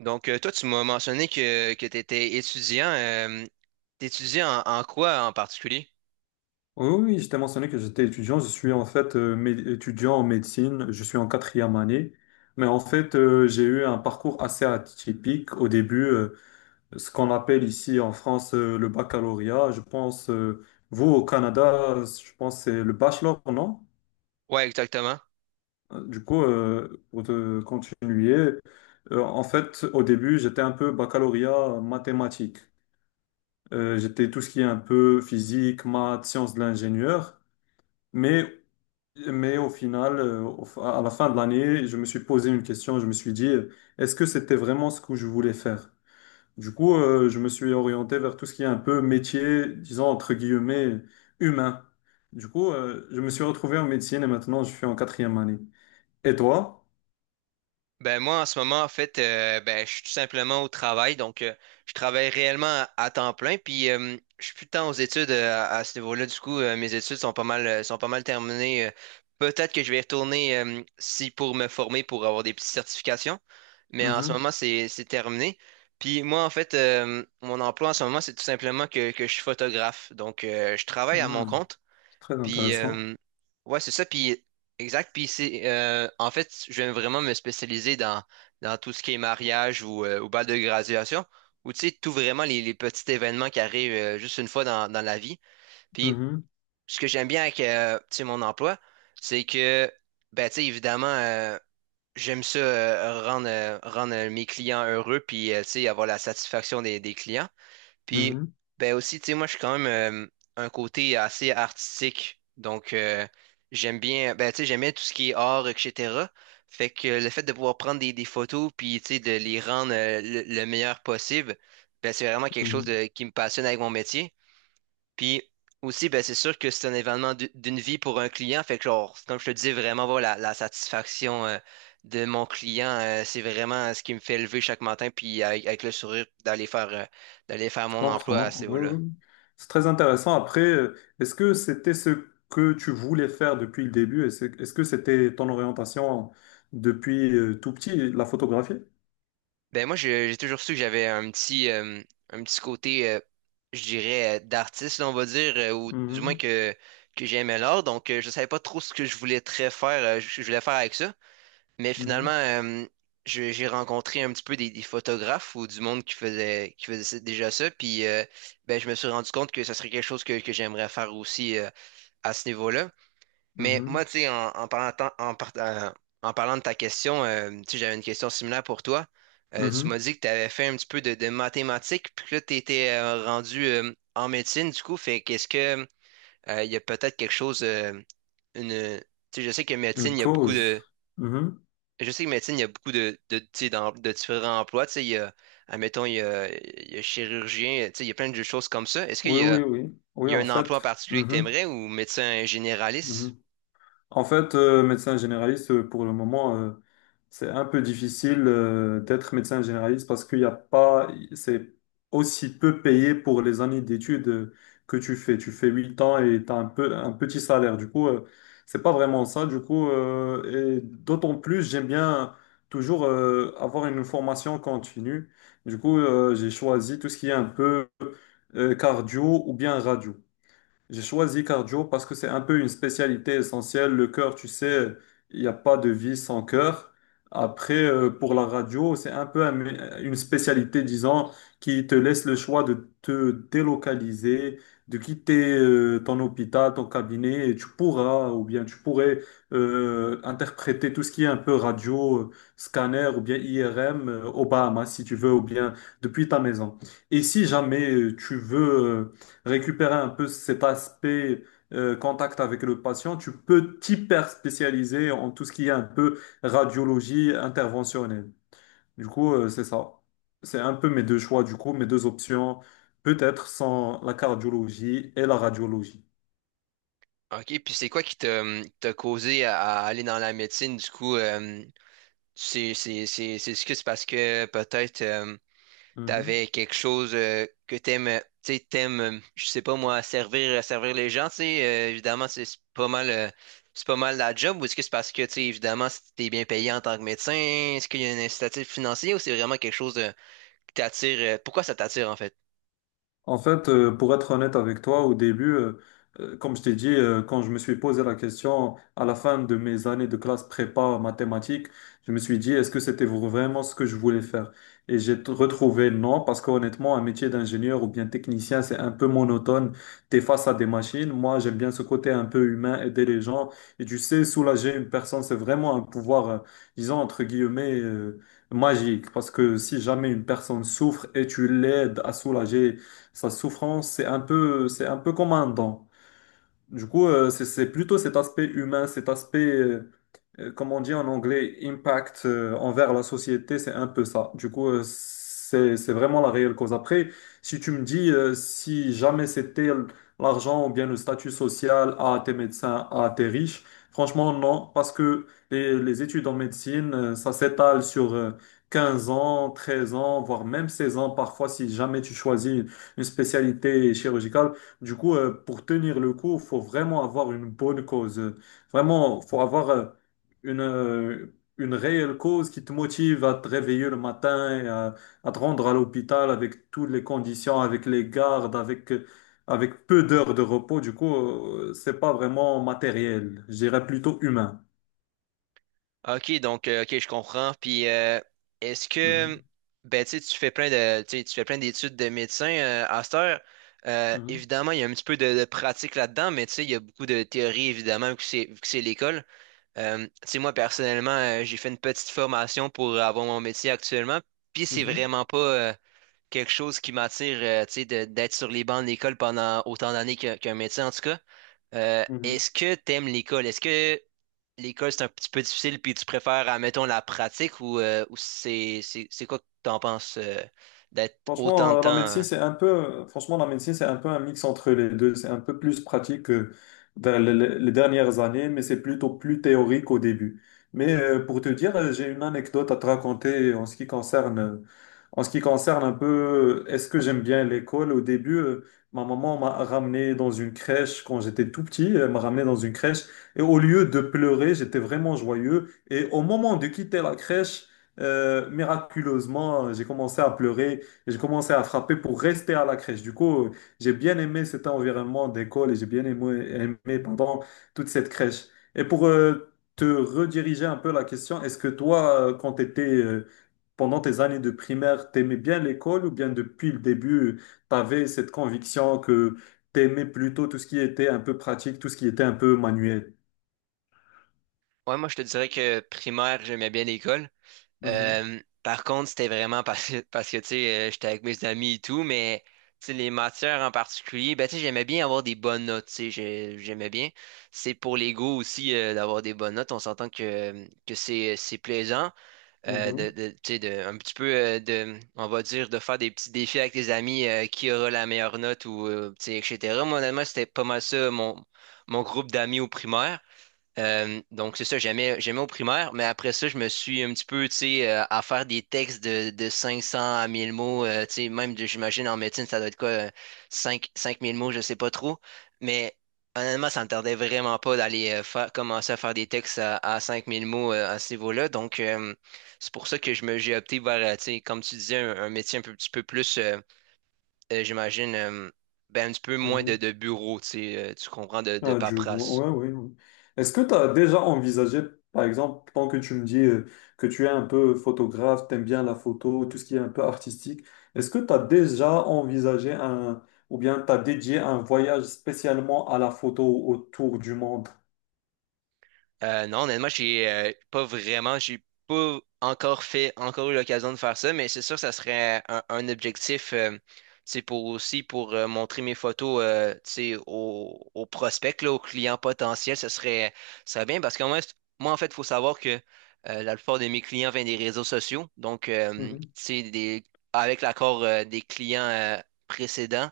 Donc, toi, tu m'as mentionné que tu étais étudiant. T'étudiais en quoi en particulier? Oui, oui, je t'ai mentionné que j'étais étudiant. Je suis en fait étudiant en médecine. Je suis en quatrième année. Mais en fait, j'ai eu un parcours assez atypique. Au début, ce qu'on appelle ici en France le baccalauréat. Je pense, vous au Canada, je pense que c'est le bachelor, non? Ouais, exactement. Du coup, pour te continuer, en fait, au début, j'étais un peu baccalauréat mathématique. J'étais tout ce qui est un peu physique, maths, sciences de l'ingénieur. Mais Mais au final, à la fin de l'année, je me suis posé une question. Je me suis dit, est-ce que c'était vraiment ce que je voulais faire? Du coup, je me suis orienté vers tout ce qui est un peu métier, disons entre guillemets, humain. Du coup, je me suis retrouvé en médecine et maintenant je suis en quatrième année. Et toi? Ben moi en ce moment en fait ben je suis tout simplement au travail donc je travaille réellement à temps plein puis je suis plus tant aux études à ce niveau-là du coup mes études sont pas mal terminées peut-être que je vais y retourner si pour me former pour avoir des petites certifications mais en ce Mhm, moment c'est terminé. Puis moi en fait mon emploi en ce moment c'est tout simplement que je suis photographe donc je travaille à mon mhm. compte. C'est très Puis, intéressant. Ouais, c'est ça. Puis, exact. Puis, c'est, en fait, je vais vraiment me spécialiser dans, dans tout ce qui est mariage ou bal de graduation, ou tu sais, tout vraiment les petits événements qui arrivent juste une fois dans, dans la vie. Puis, Mhm, ce que j'aime bien avec, tu sais, mon emploi, c'est que, ben, tu sais, évidemment, j'aime ça, rendre mes clients heureux, puis, tu sais, avoir la satisfaction des clients. Puis, mhm, ben aussi, tu sais, moi, je suis quand même un côté assez artistique. Donc, j'aime bien, ben, tu sais, j'aime bien tout ce qui est art, etc. Fait que le fait de pouvoir prendre des photos, puis, tu sais, de les rendre le meilleur possible, ben, c'est vraiment quelque chose mhm. Qui me passionne avec mon métier. Puis aussi, ben, c'est sûr que c'est un événement d'une vie pour un client. Fait que, genre, comme je te dis, vraiment, voilà, la satisfaction de mon client, c'est vraiment ce qui me fait lever chaque matin, puis avec le sourire, d'aller faire Je mon emploi à ce comprends. Oui, niveau-là. oui. C'est très intéressant. Après, est-ce que c'était ce que tu voulais faire depuis le début? Est-ce que c'était ton orientation depuis tout petit, la photographie? Ben, moi, j'ai toujours su que j'avais un petit côté, je dirais, d'artiste, là, on va dire, ou du moins Mhm, que j'aimais l'art. Donc, je savais pas trop ce que je voulais très faire, je voulais faire avec ça. Mais mhm, finalement, j'ai rencontré un petit peu des photographes ou du monde qui faisait déjà ça. Puis ben, je me suis rendu compte que ça serait quelque chose que j'aimerais faire aussi à ce niveau-là. Mais mhm, moi, tu sais, en, en parlant, tant- en, par- en parlant de ta question, tu sais, j'avais une question similaire pour toi. Tu m'as mhm. dit que tu avais fait un petit peu de mathématiques, puis que là, tu étais rendu en médecine, du coup. Fait qu'est-ce que, il y a peut-être quelque chose, une, tu sais, je sais que médecine, Une il y a beaucoup cause. de Mhm. je sais que médecine, il y a beaucoup tu sais, de différents emplois. Tu sais, admettons, il y a chirurgien, tu sais, il y a plein de choses comme ça. Est-ce qu'il Oui, y oui, a, oui. il Oui, y a en un emploi en fait. particulier que tu Mhm, aimerais ou médecin généraliste? mhm. En fait, médecin généraliste, pour le moment, c'est un peu difficile d'être médecin généraliste parce qu'il n'y a pas, c'est aussi peu payé pour les années d'études que tu fais. Tu fais 8 ans et tu as un peu, un petit salaire. Du coup, c'est pas vraiment ça. Du coup, et d'autant plus, j'aime bien toujours avoir une formation continue. Du coup, j'ai choisi tout ce qui est un peu cardio ou bien radio. J'ai choisi cardio parce que c'est un peu une spécialité essentielle. Le cœur, tu sais, il n'y a pas de vie sans cœur. Après, pour la radio, c'est un peu une spécialité, disons, qui te laisse le choix de te délocaliser, de quitter ton hôpital, ton cabinet, et tu pourras, ou bien tu pourrais interpréter tout ce qui est un peu radio, scanner, ou bien IRM, aux Bahamas, si tu veux, ou bien depuis ta maison. Et si jamais tu veux récupérer un peu cet aspect contact avec le patient, tu peux t'hyper spécialiser en tout ce qui est un peu radiologie interventionnelle. Du coup, c'est ça. C'est un peu mes deux choix, du coup, mes deux options, peut-être sans la cardiologie et la radiologie. OK, puis c'est quoi qui t'a t'a causé à aller dans la médecine? Du coup, est-ce que c'est parce que peut-être Mhm. t'avais quelque chose que t'aimes, tu sais, je sais pas moi, servir les gens, tu sais, évidemment, c'est pas mal, c'est pas mal la job, ou est-ce que c'est parce que, tu sais, évidemment, si t'es bien payé en tant que médecin, est-ce qu'il y a un incitatif financier ou c'est vraiment quelque chose qui t'attire, pourquoi ça t'attire en fait? En fait, pour être honnête avec toi, au début, comme je t'ai dit, quand je me suis posé la question à la fin de mes années de classe prépa mathématiques, je me suis dit, est-ce que c'était vraiment ce que je voulais faire? Et j'ai retrouvé non, parce qu'honnêtement, un métier d'ingénieur ou bien technicien, c'est un peu monotone. Tu es face à des machines. Moi, j'aime bien ce côté un peu humain, aider les gens. Et tu sais, soulager une personne, c'est vraiment un pouvoir, disons, entre guillemets, magique. Parce que si jamais une personne souffre et tu l'aides à soulager, sa souffrance, c'est un peu comme un don. Du coup, c'est plutôt cet aspect humain, cet aspect comme on dit en anglais, impact envers la société, c'est un peu ça. Du coup, c'est vraiment la réelle cause. Après, si tu me dis si jamais l'argent ou bien le statut social à tes médecins, à tes riches, franchement, non, parce que les études en médecine, ça s'étale sur 15 ans, 13 ans, voire même 16 ans parfois si jamais tu choisis une spécialité chirurgicale. Du coup, pour tenir le coup, il faut vraiment avoir une bonne cause. Vraiment, faut avoir une réelle cause qui te motive à te réveiller le matin, et à te rendre à l'hôpital avec toutes les conditions, avec les gardes, avec, avec peu d'heures de repos. Du coup, c'est pas vraiment matériel, je dirais plutôt humain. Ok, donc, ok, je comprends, puis est-ce que, Mhm, ben, tu sais, tu sais, tu fais plein d'études de médecin à cette heure, mhm, évidemment, il y a un petit peu de pratique là-dedans, mais tu sais, il y a beaucoup de théorie, évidemment, vu que c'est l'école. Tu sais, moi, personnellement, j'ai fait une petite formation pour avoir mon métier actuellement, puis c'est mhm, vraiment pas quelque chose qui m'attire, tu sais, d'être sur les bancs de l'école pendant autant d'années qu'un métier, en tout cas. Mhm. Est-ce que t'aimes l'école? Est-ce que l'école, c'est un petit peu difficile, puis tu préfères, admettons, la pratique ou c'est quoi que t'en penses d'être autant Franchement, de temps, la médecine, hein? c'est un peu, franchement, la médecine, c'est un peu un mix entre les deux. C'est un peu plus pratique que dans les dernières années, mais c'est plutôt plus théorique au début. Mais pour te dire, j'ai une anecdote à te raconter en ce qui concerne, en ce qui concerne un peu, est-ce que j'aime bien l'école? Au début, ma maman m'a ramené dans une crèche quand j'étais tout petit, elle m'a ramené dans une crèche et au lieu de pleurer, j'étais vraiment joyeux. Et au moment de quitter la crèche, miraculeusement, j'ai commencé à pleurer. Et j'ai commencé à frapper pour rester à la crèche. Du coup, j'ai bien aimé cet environnement d'école et j'ai bien aimé, aimé, pendant toute cette crèche. Et pour te rediriger un peu la question, est-ce que toi, quand tu étais, pendant tes années de primaire, t'aimais bien l'école ou bien depuis le début, tu avais cette conviction que t'aimais plutôt tout ce qui était un peu pratique, tout ce qui était un peu manuel? Ouais, moi, je te dirais que primaire, j'aimais bien l'école. Mhm, Par contre, c'était vraiment parce que tu sais, j'étais avec mes amis et tout, mais tu sais, les matières en particulier, ben, tu sais, j'aimais bien avoir des bonnes notes, tu sais, j'aimais bien. C'est pour l'ego aussi d'avoir des bonnes notes. On s'entend que c'est plaisant, mhm, tu sais, de, un petit peu de, on va dire, de faire des petits défis avec tes amis, qui aura la meilleure note ou, tu sais, etc. Moi, honnêtement, c'était pas mal ça, mon groupe d'amis au primaire. Donc, c'est ça, j'aimais au primaire, mais après ça, je me suis un petit peu, tu sais, à faire des textes de 500 à 1 000 mots, tu sais, même, j'imagine, en médecine, ça doit être quoi, cinq mille mots, je sais pas trop, mais honnêtement, ça me tardait vraiment pas d'aller faire, commencer à faire des textes à 5 000 mots à ce niveau-là, donc c'est pour ça j'ai opté vers, tu sais, comme tu disais, un métier petit peu plus, j'imagine, ben, un petit peu moins mhm. de bureau, tu sais, tu comprends, de Ah, du coup, paperasse. ouais, ouais, ouais. Est-ce que tu as déjà envisagé, par exemple, tant que tu me dis que tu es un peu photographe, t'aimes bien la photo, tout ce qui est un peu artistique, est-ce que tu as déjà envisagé un, ou bien tu as dédié un voyage spécialement à la photo autour du monde? Non, honnêtement, j'ai pas vraiment, j'ai pas encore fait, encore eu l'occasion de faire ça, mais c'est sûr que ça serait un objectif, c'est pour aussi pour montrer mes photos, tu sais, aux prospects, là, aux clients potentiels, ça serait bien parce que moi, moi, en fait, il faut savoir que la plupart de mes clients viennent des réseaux sociaux, donc, tu Mhm, sais, des, avec l'accord des clients précédents,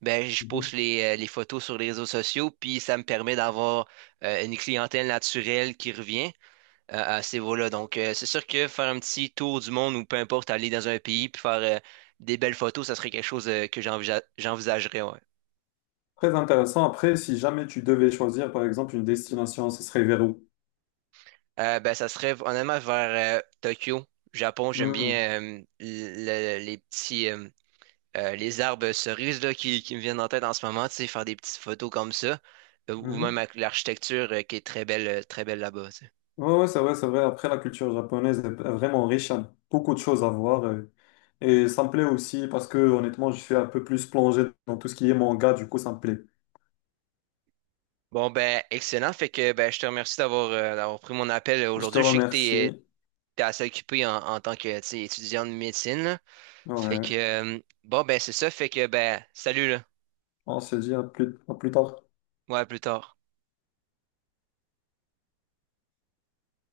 ben, je poste mhm. Les photos sur les réseaux sociaux, puis ça me permet d'avoir une clientèle naturelle qui revient à ces vols-là. Donc, c'est sûr que faire un petit tour du monde ou peu importe, aller dans un pays puis faire des belles photos, ça serait quelque chose que j'envisagerais. Ouais. Très intéressant. Après, si jamais tu devais choisir, par exemple, une destination, ce serait vers où? Ben, ça serait honnêtement vers Tokyo, Japon. J'aime Mhm, bien les petits les arbres cerises là, qui me viennent en tête en ce moment, tu sais, faire des petites photos comme ça, ou même mhm. avec l'architecture qui est très belle là-bas, tu sais. Ouais, ouais, c'est vrai, c'est vrai. Après, la culture japonaise est vraiment riche, il y a beaucoup de choses à voir. Et, ça me plaît aussi parce que, honnêtement, je suis un peu plus plongé dans tout ce qui est manga, du coup, ça me plaît. Bon, ben, excellent. Fait que ben, je te remercie d'avoir pris mon appel Je te aujourd'hui. Je sais que remercie. t'es assez occupé en tant que tu sais, étudiant de médecine, là. Fait que Ouais, bon, ben, c'est ça. Fait que ben, salut là. on se dit à plus tard. Ouais, à plus tard.